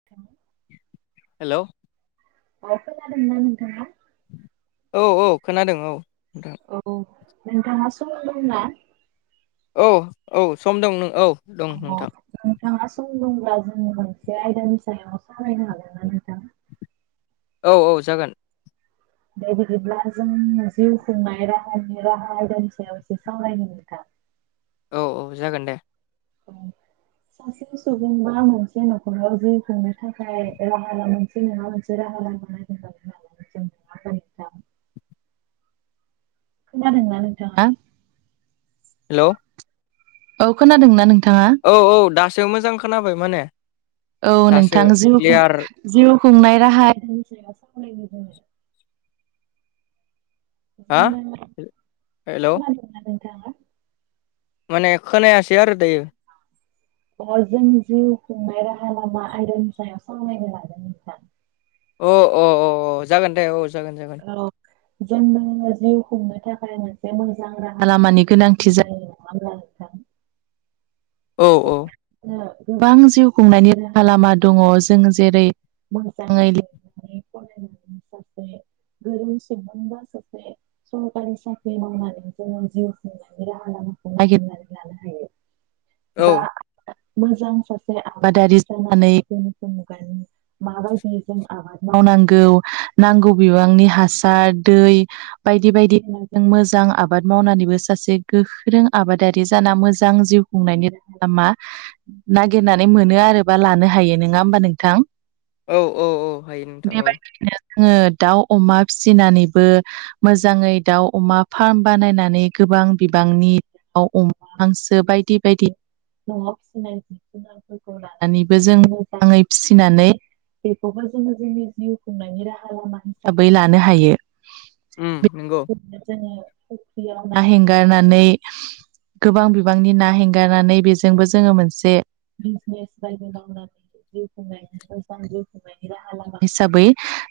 [inaudible] हेल' ब जानो होनानो थामा औ औ खोनादों औ नोंथां औ नोंथाङा समाव दंना औ औ सम दं नों औ दं अ नोंथां नोंथाङा सम दब्ला जों मोनसे आयदानि सायाव सावरायनो हागोन ना नोंथाङा औ औ जागोन बे बिदिब्ला जों जिउ खुंनाय राहानि राहा आयदानि सायाव एसो सावरायनो नोंथां औ औ जागोन दे सासे सुबुंबा मोनसे न'खराव जिउ खुंनो थाखाय राहा लामा जेनेबा मोनसे राहा लामा खोनादोंना नोंथाङा हेल' औ खोनादोंना नोंथाङा औ औ दासो मोजां खोनाबाय माने औ दासो नोंथां जिउ क्लियार जिउ खुंनाय राहा हा जोंनो हेलौ खोनादोंना नोंथाङा माने खोनायासै आरो दायो अ जों जिउ खुंनाय राहा लामा आयरननि सायाव सावरायनो लादों नोंथां अ अ अ जागोन दे औ जागोन जागोन औ जोंनो जिउ खुंनो थाखाय मोनसे मोजां राहा लामानि गोनांथि जायो [unintelligible] औ औ गोबां जिउ खुंनायनि राहा लामा दङ जों जेरै मोजाङै [unintelligible] सरखारि साख्रि मावनानै जोङो जिउ खांनायनि राहा लामाखौ नागिरनानै लानो हायो औ बा मोजां सासे आबादारि जानानै गोनोखोयारि मुगानि माबायदि जों आबाद मावनांगौ नांगौ बिबांनि हासार दै बायदि बायदि गुनजों मोजां आबाद मावनानैबो सासे गोख्रों आबादारि जाना मोजां जिउ बुंनायनि राहा लामा नागिरनानै मोनो आरो बा लानो हायो नङा होमबा नोंथां औ औ औ हायो नोंथां औ बेबायदिनो जोङो दाउ अमा फिसिनानैबो मोजाङै दाउ अमा फार्म बानायनानै गोबां बिबांनि औ अमा हांसो बायदि बायदि न'आव फिसिनाय लोगो लानानैबो जों मोजाङै फिसिनानै बेखौबो जोङो जोंनि जिउ खुंनायनि राहा लामा बै लानो हायो उम बे नंगौ जोङो बियाव ना हेंगारनानै गोबां बिबांनि ना हेंगारनानै बेजोंबो जोङो मोनसे बिजनेस बायदि लामा हिसाबै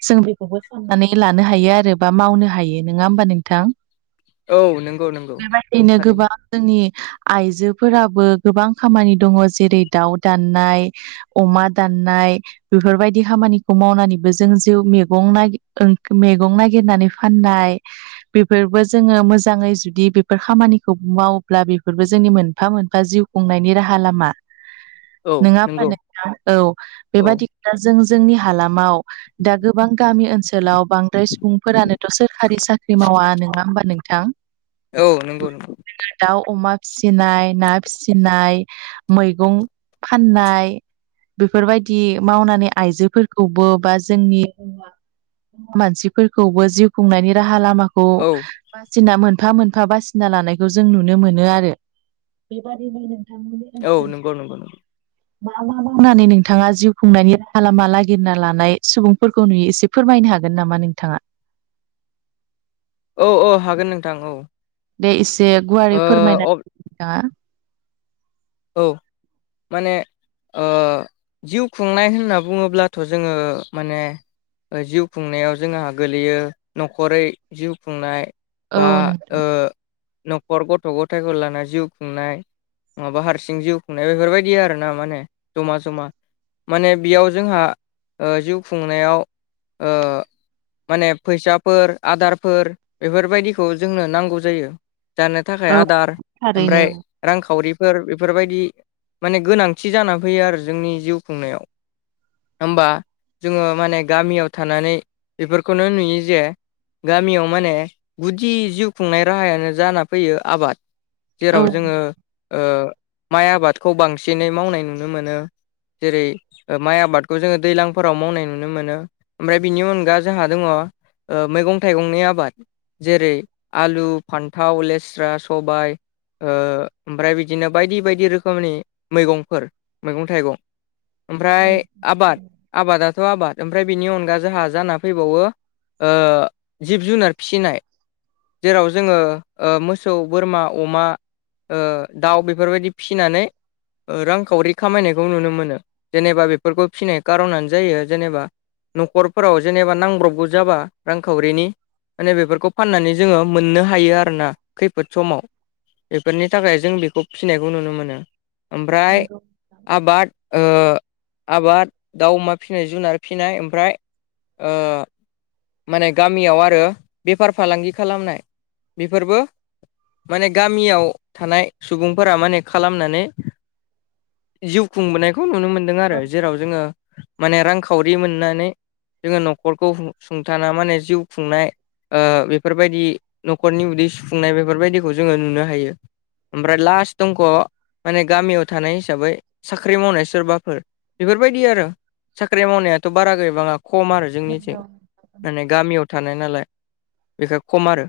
जों बेखौबो फनानै लानो हायो आरो बा मावनो हायो नङा होमबा नोंथां औ नंगौ नंगौ बेबायदिनो थारैनो गोबां जोंनि आइजोफोराबो गोबां खामानि दङ जेरै दाउ दाननाय अमा दाननाय बेफोरबायदि खामानिखौ मावनानैबो जों जिउ मैगं न मैगं नागिरनानै फाननाय बेफोरबो जोङो मोजाङै जुदि बेफोर खामानिखौ मावोब्ला बेफोरबो जोंनि मोनफा मोनफा जिउ बुंनायनि राहा लामा औ नोङा होनबा नंगौ नोंथां औ औ बेबादि दा जों जोंनि हालामाव दा गोबां गामि ओनसोलाव ओनसोलाव बांद्राय सुबुंफोरानोथ' सोरखारि साख्रि मावा नङा होमबा नोंथां औ नंगौ नोंथां जोङो दाउ अमा फिसिनाय ना फिसिनाय मैगं फाननाय बेफोरबायदि मावनानै आइजोफोरखौबो बा जोंनि मानसिफोरखौबो जिउ खुंनायनि राहा लामाखौ औ बासिना मोनफा मोनफा बासिना लानायखौ जों नुनो मोनो आरो बेबायदिनो औ नंगौ नंगौ नंगौ। मा मा मावनानै नोंथाङा जिउ खुंनायनि राहा लामा नागिरना लानाय सुबुंफोरखौ नुयो एसे फोरमायनो हागोन हागोन नामा नोंथाङा? औ औ हागोन नोंथां औ दे एसे गुवारै फोरमायना ओ नोंथाङा औ माने ओ जिउ खुंनाय होनना बुङोब्लाथ जोङो माने जिउ खुंनायाव जोंहा गोलैयो न'खरै जिउ खुंनाय औ बा नों ओ न'खर गथ' गथायखौ लाना जिउ खुंनाय माबा हारसिं हारसिं जिउ खुंनाय बेफोरबायदि आरोना माने जमा जमा माने बेयाव जोंहा ओ जिउ खुंनायाव ओ माने फैसाफोर आदारफोर बेफोरबायदिखौ जोंनो नांगौ जायो जानो थाखाय औ आदार थारैनो ओमफ्राय औ रांखावरिफोर बेफोरबायदि माने गोनांथि जानानै फैयो आरो जोंनि जिउ खुंनायाव होमबा जोङो माने गामियाव थानानै बेफोरखौनो नुयो जे गामियाव माने गुदि जिउ खुंनाय राहायानो जाना फैयो आबाद औ जेराव जोङो ओ माइ आबादखौ बांसिनै मावनाय नुनो मोनो जेरै माइ आबादखौ जोङो दैज्लांफोराव मावनाय नुनो मोनो ओमफ्राय बिनि अनगा जोंहा दङ ओ मैगं थाइगंनि आबाद जेरै आलु फान्थाव लेस्रा सबायाइ ओ ओमफ्राय बिदिनो बायदि बायदि रोखोमनि मैगंफोर मैगं थाइगं ओमफ्राय आबाद आबादाथ आबाद ओमफ्राय बिनि अनगा जोंहा जाना फैबावो ओ जिब जुनार फिसिनाय जेराव जोङो मोसौ बोरमा अमा ओ दाउ बेफोरबायदि फिसिनानै रांखावरि खामायनायखौ नुनो मोनो जेनेबा बेफोरखौ फिसिनाय खारनानो जायो जेनेबा न'खरफोराव जेनेबा नांब्रबबो जाबा रांखावरिनि माने बेफोरखौ फाननानै जोङो मोननो हायो आरो ना खैफोद समाव बेफोरनि थाखाय जों बेखौ फिसिनायखौ नुनो मोनो ओमफ्राय आबाद ओ आबाद दाउ अमा फिसिनाय जुनार फिसिनाय ओमफ्राय ओ माने गामियाव आरो बेफार फालांगि खालामनाय बेफोरबो माने गामियाव थानाय सुबुंफोरा माने खालामनानै जिउ खुंबोनायखौ नुनो मोनदों आरो जेराव जोङो माने रांखावरि मोननानै जोङो न'खरखौ सुंथाना माने जिउ खुंनाय ओ बेफोरबायदि न'खरनि उदै सुफुंनाय बेफोरबायदिखौ जोङो नुनो हायो ओमफ्राय लास्ट दंख माने गामियाव थानाय हिसाबै साख्रि मावनाय सोरबाफोर बेफोरबायदि आरो साख्रि मावनायाथ बारा गैबाङा खम आरो जोंनिथिं माने गामियाव थानाय नालाय बेखाय खम आरो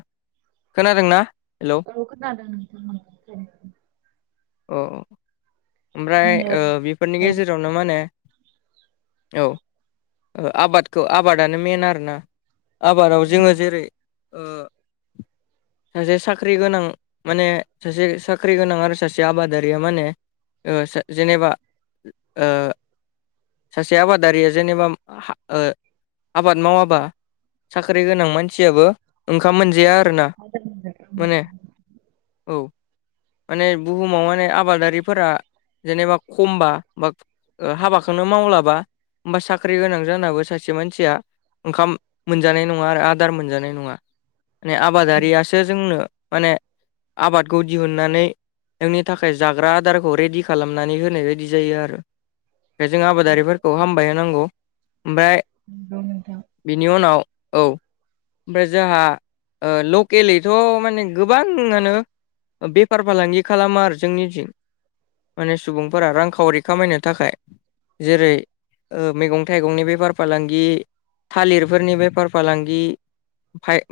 खोनादोंना हेलौ अ खोनादों नोंथां [unintelligible] औ ओमफ्राय ओ बेफोरनि गेजेरावनो माने औ आबादखौ आबादानो मेन आरोना आबादाव जोङो जेरै ओ [inaudible] सासे साख्रि गोनां माने सासे साख्रि गोनां आरो सासे आबादारिया माने ओ सा जेनेबा ओ सासे आबादारिया जेनेबा हा ओ आबाद मावाबा साख्रि गोनां मानसियाबो ओंखाम मोनजाया आरो ना [inaudible] माने औ माने बुहुमाव माने आबादारि फोरा जेनेबा खमबा बा हाबाखौनो मावलाबा होमबा साख्रि गोनां जानाबो सासे मानसिया ओंखाम मोनजानाय नङा आरो आदार मोनजानाय नङा माने आबादारियासो जोंनो माने आबादखौ दिहुननानै [unintelligible] जोंनि थाखाय जाग्रा अदारखौ रेडि खालामनानै होनाय बायदि जायो आरो बेायाव जों आबादारिफोरखौ हामबाय होनांगौ ओमफ्राय बिनि उनाव औ ओमफ्राय जाहा ओ लकेलैथ' माने गोबांआनो बेफार फालांगि खालामो आरो जोंनिथिं माने सुबुंफोरा रां खावरि खामायनो थाखाय जेरै ओ मैगं थाइगंनि बेफार फालांगि थालिरफोरनि बेफार फालांगि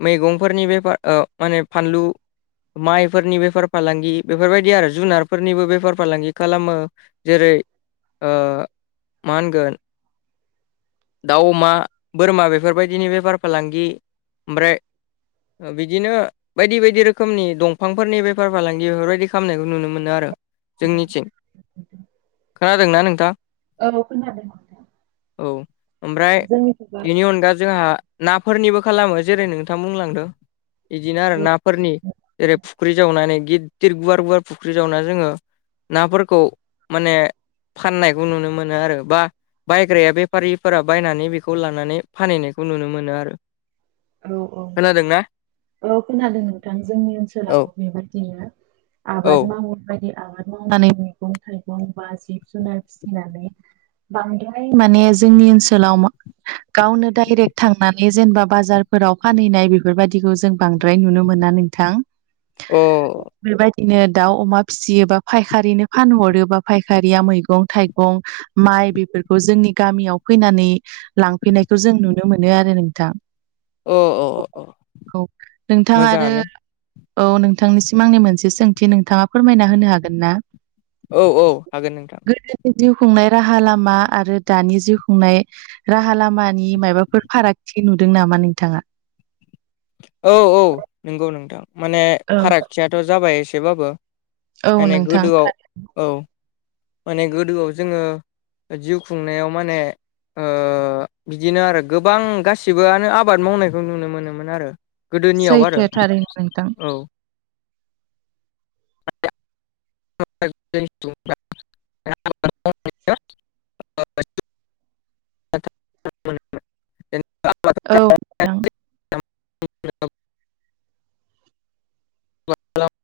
मैगंफोरनि बे माने फानलु माइफोरनि बेफार फालांगि बेफोरबायदि आरो जुनारफोरनिबो बे बेफार फालांगि खालामो जेरै ओ मा होनगोन दाउ अमा बोरमा बेफोरबायदिनि बेफार फालांगि ओमफ्राय बिदिनो बायदि बायदि रोखोमनि दंफांफोरनि बेफार फालांगि बेफोरबायदि खालामनायखौ नुनो मोनो आरो जोंनिथिं खोनादोंना नोंथां औ ओमफ्राय बेनि अनगा जोंहा नाफोरनिबो खालामो जेरै नोंथां बुंलांदों बिदिनो आरो नाफोरनि जेरै फुख्रि जावनानै गिदिर गुवार गुवार फुख्रि जावना जोङो नाफोरखौ माने फाननायखौ नुनो मोनो आरो बा बायग्राया बेफारिफोरा बायनानै बेखौ लानानै फानहैनायखौ नुनो मोनो आरो औ औ खोनादोंना औ खोनादों नोंथां जोंनि औ ओनसोलाव बेबायदिनो औ आबाद मावनाय बायदि आबाद मावनानै मैगं थाइगं बा जिब जुनार फिसिनानै [inaudible] बांद्राय माने जोंनि ओनसोलाव गावनो डाइरेक्ट थांनानै जेनेबा बाजार फोराव फानहैनाय बेफोरबायदिखौ जों बांद्राय नुनो मोना नोंथां अ बेबायदिनो दाउ अमा फिसियोबा फायखारिनो फानहरोबा फायखारिया मैगं थाइगं माइ बेफोरखौ जोंनि गामियाव फैनानै लांफैनायखौ जों नुनो मोनो आरो नोंथां अ अ अ अ औ नोंथां आरो मोजाङानो औ नोंथांनिसिम आंनि मोनसे सोंथि नोंथाङा फोरमायना होनो हागोन ना औ औ हागोन नोंथां गोदोनि जिउ खुंनाय राहा लामा आरो दानि जिउ खुंनाय राहा लामानि माबाफोर फारागथि नोदों नामा नोंथाङा? औ औ नंगौ नोंथां माने फारागथियाथ' जाबाय एसेबाबो औ माने नोंथां गोदोआव औ माने गोदोआव जोङो जिउ खुंनायाव माने बिदिनो आरो गोबां गासैबोआनो आबाद मावनायखौ नुनो मोनोमोन आरो। गोदोनियाव आरो सैथो थारैनो नोंथां। औ [unintelligible] [unintelligible] [unintelligible] औ नोंथां [unintelligible] [unintelligible]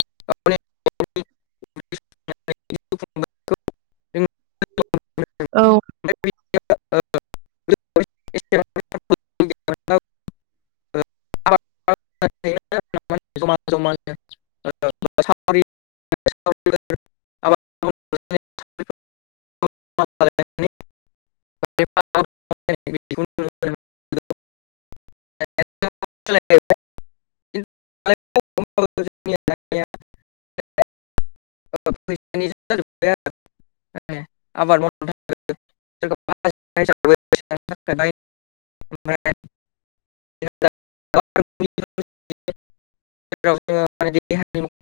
[inaudible] [unintelligible] [unintelligible] औ [inaudible] [inaudible] [unintelligible] [inaudible] [unintelligible] [unintelligible] [unintelligible] आबाद माव [unintelligible] [unintelligible] [inaudible] [unintelligible]